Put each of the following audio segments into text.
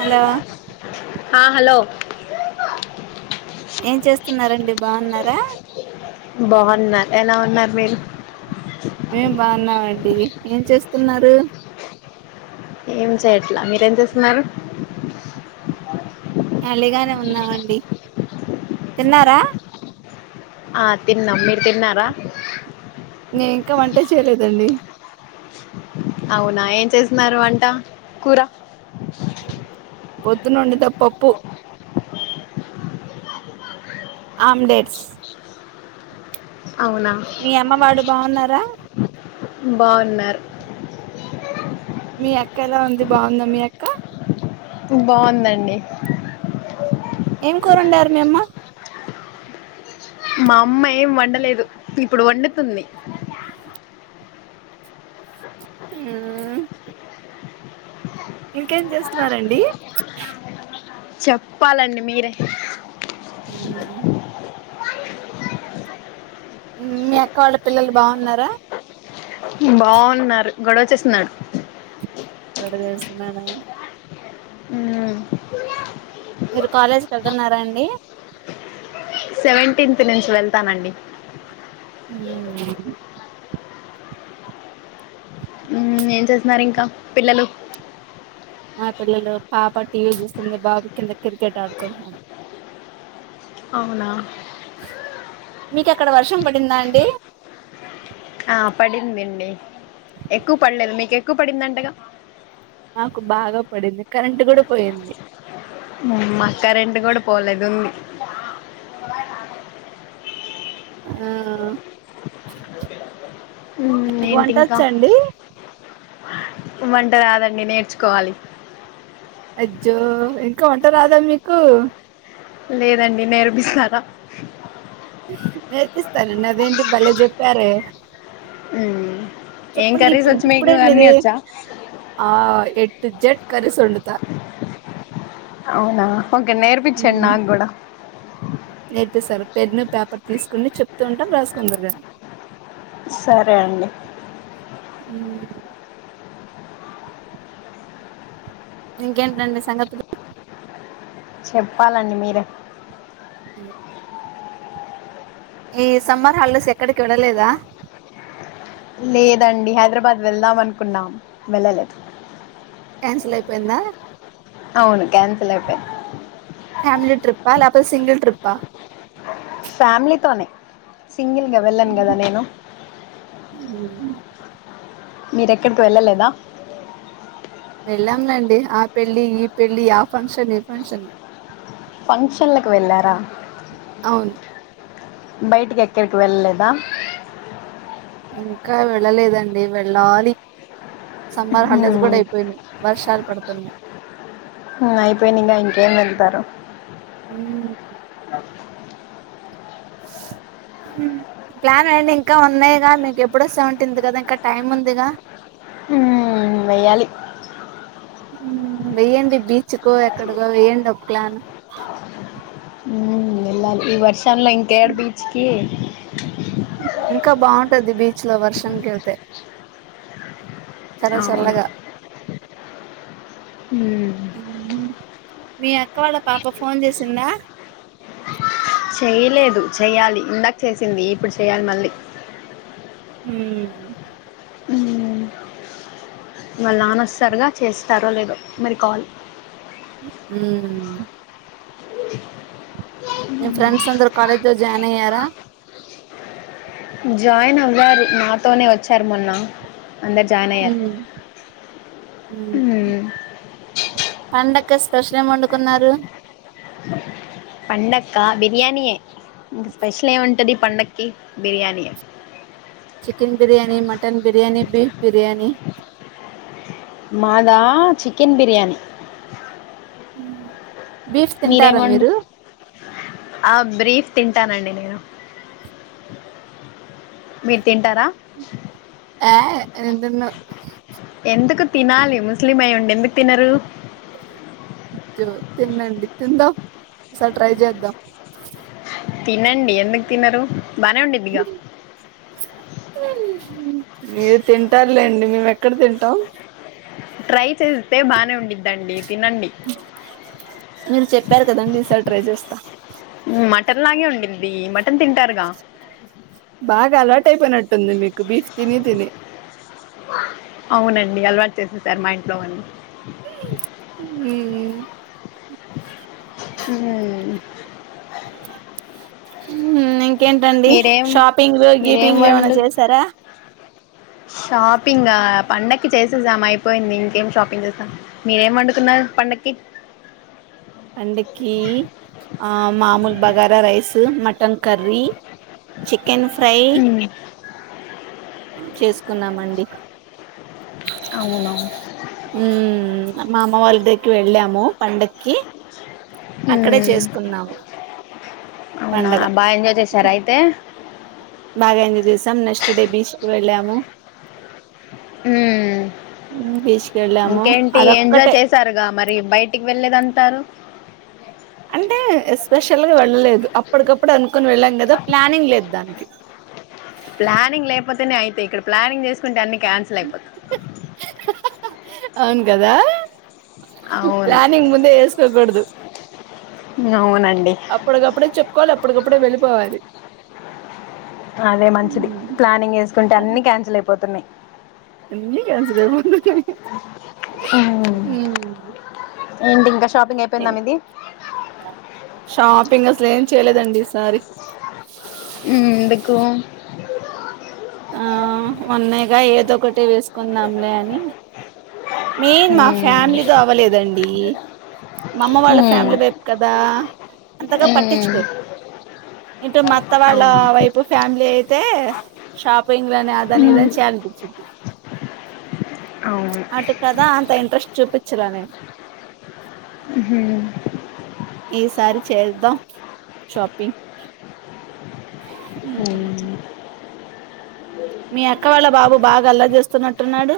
Hello ఆ hello ఏం చేస్తున్నారండి బావున్నారా బావున్నా ఎలా ఉన్నారు మీరు మేం బావున్నామండి ఏం చేస్తున్నారు ఏం చేయట్లా మీరేం చేస్తున్నారు ఎళ్ళిగానే ఉన్నామండి తిన్నారా ఆ తిన్నాం మీరు తిన్నారా నే ఇంకా వంటే చేయలేదండి అవునా ఏం చేస్తున్నారు వంట కూర పొద్దున ఒండుతా పప్పు ఆమ్డెట్స్ అవునా మీ అమ్మ వాళ్ళు బావున్నారా బావున్నార్ మీ అక్క ఎలా ఉంది బావుందా మీ అక్క బావుందండి ఏం కూరొండారు మీ అమ్మ మా అమ్మ ఏం వండలేదు ఇప్పుడు వండుతుంది ఊ ఇంకేం చేస్తున్నారండి చప్పాలండి మీరే ఉమ్ ఉమ్ మీ అక్కవాళ్ళ పిల్లలు బావున్నారా బావున్నారు గొడవ చేేస్తున్నాడు గొడవ చేస్తున్నాడా ఊ మీరు కాలేజ్ కి ఎళ్తున్నారా అండి సెవెంటీన్త్ నుంచి వెళ్తానండి ఊ ఏం చేస్తున్నారు ఇంకా పిల్లలు నా పిల్లలు పాప టీ వీ చూస్తుంది బాబు కింద కిరికెట్ ఆడుకుంటున్నాడు అవునా మీకు అక్కడ వర్షం పడిందా అండి ందండి ఎక్కువ పడలేదు మీకు ఎక్కువ పడింది అంటగా మాకు బాగా పడింది కరెంట్ కూడా పోయింది మ అక్క రెండు కూడా పోలేదుం ఉ మ్మ్ కు ఏంటి వంట ఇంకా వచ్చా అండి? వంట రాదండి నేర్చుకోవాలి. అజ్జో ఇంకా వంట రాదా మీకు? లేదండి నేర్పిస్తార నేర్తిస్తానండి అదేంటి బలే జెప్పారే మ్మ్ ఏం చెప్పండి కర్రీస్ వచ్చు మీకు ఇప్పటికిప్పుడే అన్నీ మీరే వచ్చా ఆ ఎ టి జెట్ కర్రీస్ వండుత అవునా ఓకే నేర్పించండి నాగుడ అయితే సార్ పెన్ను పేపర్ తీసుకొండి చెప్తూ ఉంటా రాసుకుందుర్ గాని సరే అండి ఇంకేంటండి సంగతులు చెప్పాలండి మీరే ఉ ఈ సమ్మర్ హాలిడేస్ ఎక్కడికి వెల్లలేదా లేదండి హైదరాబాద్ వెళ్దాం అనుకున్నాం వెళ్ళలేదు క్యాన్సల్ అయిపోయిందా అవును క్యాన్సిల్ అయిపోయింది ఫ్యామిలీ ట్రిప్పా లేకపోతె సింగిల్ ట్రిప్ప ఫ్యామిలీతోనే సింగిల్గా వెళ్ళను కదా నేను ఉమ్ మీరేక్కడికి వెళ్ళలేదా వెళ్ళాంలేండి ఆ పెళ్లిి ఈ పెళ్లిి ఆ ఫంక్షన్ ఈ ఫంక్షన్ ఫంక్షన్లకు వెళ్ళారా అవున్ బయటికి ఎక్కడికి వెళ్ళలేద? ఇంక వెళ్ళలేదండి వెళ్ళాలి సమ్మర్ హాలిడేస్ కూడా మ్మ్ అయిపోయినాయి వర్షాలు పడుతున్నాయి అయిపోయినింగ ఇంకేం వెళ్తారో మ్ ప్లాన్ అడి ఇంకా ఉన్నాయిగా మీకు ఎప్పుడు సెవెన్లీన్త్ కదా ఇంకా టైం ఉందిగా ఊ వెయ్యాలి వెేయ్యడి బీచ్కో ఎక్కడికో వేయండి ఒక ప్లాన్ మ్ వెళ్ళాలి ఈ వర్షంలో ఇంకేడ బీచ్కి ఇంక బాగుంటది బీచ్ లో వర్షానికి వెళ్తే చాల అవును చల్లగా ఉమ్, మీ అక్క వాళ్ళ పాప ఫోన్ చేసిందా చేయలేదు చెయ్యాలి ఇందాక చేసింది ఇప్పుడు చేయ్యాలి మళ్ళీ మ్ ఉమ్, వాళ్ళ నాన వస్తారుగా చేస్తారో లేదో మీరి కాల్ మ్ మీ ఫ్రెండ్స్ అందరు కాలేజ్ లో జాయిన్ అయ్యార జాయిన్ అవ్వారు నాతోనే వచ్చారు మొన్న అందరు జాయిన్ అయ్యారు ఉమ్ ఉమ్ మ్ పండగ స్పెషల్ ఏం వండుకున్నారు పండక్క బిర్యానీయే ఇంకా స్పెషల్ ఎం ఉం ట్టది పండక్కి బిర్యానీయే chicken biryani mutton biryani beef biryani మాదా చికెన్ బిర్యానీ బీఫ్ మీరేం తింటారా వండ్ మీరు ఆ బ్రీఫ్ తీం టానండి నేను మీరు తింటారా ఏ నీను తిన్ను ఎందుకు తినాలి ముస్లిం అయి ఉండి ఎందుకు తినరు జో తింనండి తిందాం ఒకసారి ట్రై చేద్దాం తినండి ఎందుకు తినరు బానే ఉండిద్దిగా మీరు తింటారులేండి మేము ఏక్ ఎక్కడ తింటాం ట్రై చేస్తే బానే ఉండిద్దండి తినండి దండి ఈ సారి ట్రై చేస్తా అీ మటన్ తింటారుగా బాగా అలటై అయిపోయినట్టుంది మీకు బీఫ్ తిని తిని అవునండి అలవాటు చేసేసారు మా ఇంట్లో వాళ్ళు మ్ అ మ్ ఇంకేంటండి షాపింగ్లు మీరేం గీపింగ్లు ఏమనా వండు చేసారా షాపింగ్ గ పండక్కి చేసేసాం అయిపోయింది ఇంకేం షాపింగ్ చేస్తాం మీరేం వండుకున్నారు పండక్కి పండక్కి ఆ మామూలు bagara rice mutton curry chicken fry ఉమ్ చేసుకున్నామండి అవునవును మ్ మా అమ్మ వాళ్ళు ద గ్గరికి వెళ్ళాము పండగకి అక్కడే ఉమ్ చేసుకున్నాము అవునా పండగ బా ఎంజాయ్ చేసారా అయితే బాగా ఎంజాయ్ చేసాం నెక్స్ట్ డే బీచ్ కు వెళ్ళాము మ్ ఉమ్, బీచ్ కి వెళ్ళాము ఇంకేంటి ఎంజాయ్ అదొక్కటే చేసారుగా మరి బయటికి వెళ్ళేదంటారు అంటే ఎస్పెషల్ గా వెళ్ళలేదు అప్పటికప్పుడు అనుకుొని వెళ్ళాం కదా ప్లానింగ్ లేదు దానికి ప్లానింగ్ లేకపోతేనే అయితయి ఇక్కడ ప్లానింగ్ చేసుకుంటే అన్ని క్యాన్సిల్ అయిపోతాయి అవును కదా అవును ప్లనింగ్ ముందే వేస్కోకూడదు అవునండి అప్పటికప్పుడే చెప్పుకోవాలి అప్పటికప్పుడే వెళ్ళిపోవాలి అదే మంచిది ఉమ్, ప్లానింగ్ వేసుకుంటే అన్ని క్యాన్సిల్ అయిపోతున్నాయి అన్ని క్యాన్స్సల్ అయిపోతున్నాయి ఉమ్. మ్ ఏంటి ఇంకా షాపింగ్ అయిపోయిందా మిది షాపింగ్ అసలు ఏం చేయలేదండి ఈసారి ఉమ్, ఎందుకు ఉమ్, ఆ ఉన్నాయిగా ఏదొ ఒకటి వేసుకుందాంలే అని మెయిన్ మా ఫ్యామిలీతో అవ్వలేదండి మా అమ్మ వాళ్ళ ఉమ్, ఫ్యామిలీ వైపు కదా అంతగా ఉమ్, పట్టించుకోరు ఇంటో మత్త వాళ్ళ అవును వైపు ఫ్యామిలీ అయితే షాపింగ్ లని అదని ఇదని చే [unintelligible] అవు అటు కదా అంత ఇంట్రెస్ట్ చూపించలనే ఉమ్, ఈ సారి చేస్దాం షాపింగ్ ఉమ్. హు మీ అక్క వాళ్ళ బాబు బాగా అల్లారీ చేస్తున్నట్టున్నాడు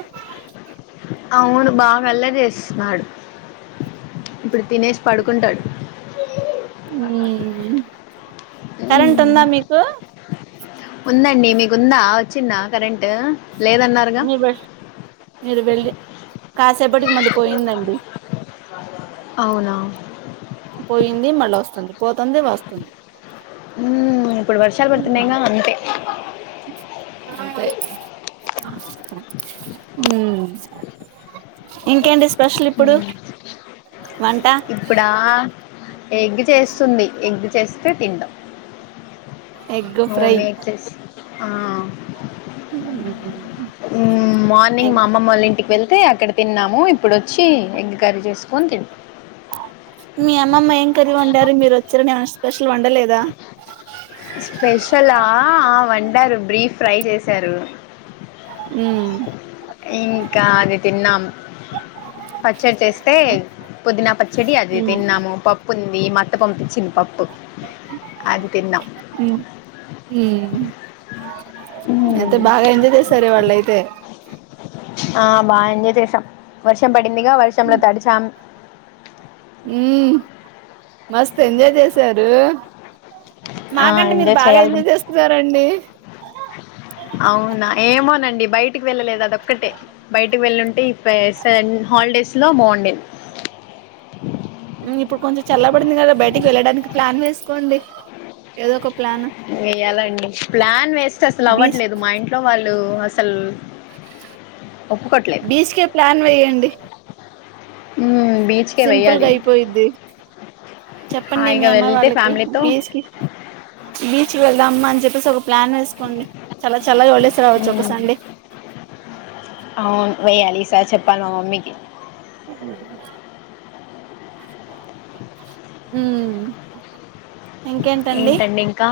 అవును బాగా అల్లరి చేస్తున్నాడు ఇప్పుడు తినేషి పడుకుంటాడు ఉహ్ కరెంట్ ఉందా మీకు ఉందండి మీకుందా వచ్చిందా కరెంట్ లేదన్నారుగా మీరు వేల్ మీరు వెళ్ళి కాసేపటికి మళ్ళీ పోయిందండి అవునా పోయింది మళ్ళ వస్తుంది పోతుంది వస్తుంది మ్మ్ ఇప్పుడు వర్షాలు పడుతున్నాయింగా అంతే అంతే హు ఇంకేంటి స్పెషల్ ఇప్పుడు వంట ఇప్పుడా ఎగ్ చేస్తుంది ఎగ్ చేస్ స్తే తినడం ఎగ్ మా ఫ్రై మమ్మీ ఎగ్ చేసి ఆ హు ఉ మార్నింగ్ మా అమ్మమ్మ వాళ్ళ ఇంటికి వెళ్తే అక్కడ తిన్నాము ఇప్పుడు వచ్చి ఎగ్ కర్రీ చేసుకొని తిం మీ అమ్మమ్మ ఏం కర్రి వండారు మీరు వచ్చారనీ అమా స్పెషల్ వండలేదా స్పెషలా వంటారు బ్రీఫ్ ఫ్రై చేశారు ఉ ఇంకా అది తిన్నాం పచ్చడి చేస్తే పుదీనా పచ్చడి అది ఉమ్ తిన్నాము పప్పు ఉంది మాత్త పంపించింది పప్పు అది తిన్నాం ఉమ్ ఉమ్ అయితే బాగా ఎంజాయ్ చేసారు ఇవాళ్ళయితే ఆ బా ఎంజాయ్ చేశాం వర్షం పడిందిగా వర్షముంలో తడిచాం ఉ మస్త్ ఎంజాయ్ చేసారు ఆ మాకంటే మీరు బాగా చేయాలి ఎంజాయ్ చేస్తున్నారండి అవునా ఏమోనండి బయటకి వెళ్ళలేదు అదొక్కటే బయటకి వెళ్ళుంటే ఇ పే సన్ హాలిడేస్ లో బాగుండేద్ ఇప్పుడు కొంచెం చల్లబడింది కదా బయటికి వెళ్ళడానికి ప్లాన్ వేసుకోండి ఏదో ఒక ప్లాన్ వేయ్యాలండి ప్లాన్ వేస్తే అసలు బీచ్ అవ్వట్లేదు మా ఇంట్లో వాళ్ళు అస్ సల్ ఒప్పుకోట్లేద్ బీచ్ కే ప్లాన్ వేయండి ఉ బీచ్కే సింపుల్ గా వెయ్యాలి అయిపోయిద్ది చెప్పండి మీ హాయిగా అమ్మా వెళ్తే వాళ్ళకి ఫ్యామిలీతో బీచ్ కి బీచ్కి వెళ్దాం అమ్మా అని చెప్పేసి ప్లాన్ వేసుకోండి చళ్ళ చళ్ళగ వెళ్ళేస్ రావచ్చు ఒకసండే అవును వెేయ్యాలి ఈసారి చెప్పాలి మా మమ్మీకి ఉ మ్ ఇంకేంటండి ఏంటండి ఇంకా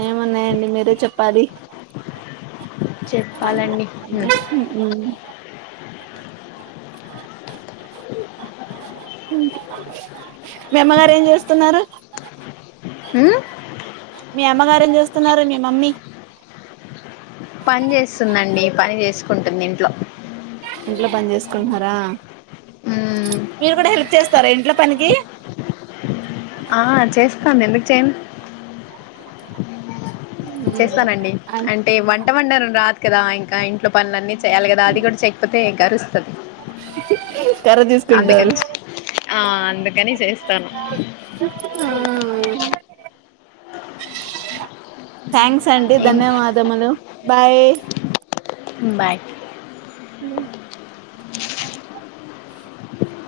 ఏమున్నాయండి మీరే చెప్పాలి చెప్పాలండి మ్ మీ అమ్మగారు ఏం చేస్తున్నారు మ్ మీ అమ్మగారు ఏం చేూస్తున్నారు మీ మమ్మీ పని చేస్తుందండి పని చేసుకుంటుంది ఇంట్లో ఇంట్లో పని చేసుకుంటున్నారా మ్మ్ మీరు కూడా హెల్ప్ చేస్ స్తారా ఇంట్లో పనికి ఆ చేస్తాను ఎందుకు చేయను చేస్తానండి అంటే వంట వంటను రాదు కదా ఇంకా ఇంట్లో పనుల అన్నీ చేయాలి కదా అది కూడా చేయకపోత్ తె ఇక అరుస్తది కర్ర తీసుకుంటారు అందుకని చే ఆ అందుకని చేస్తాను ఆ థ్యాంక్స్ అంటీ ఏం ధన్యవాదములు బాయ్ బాయ్ అ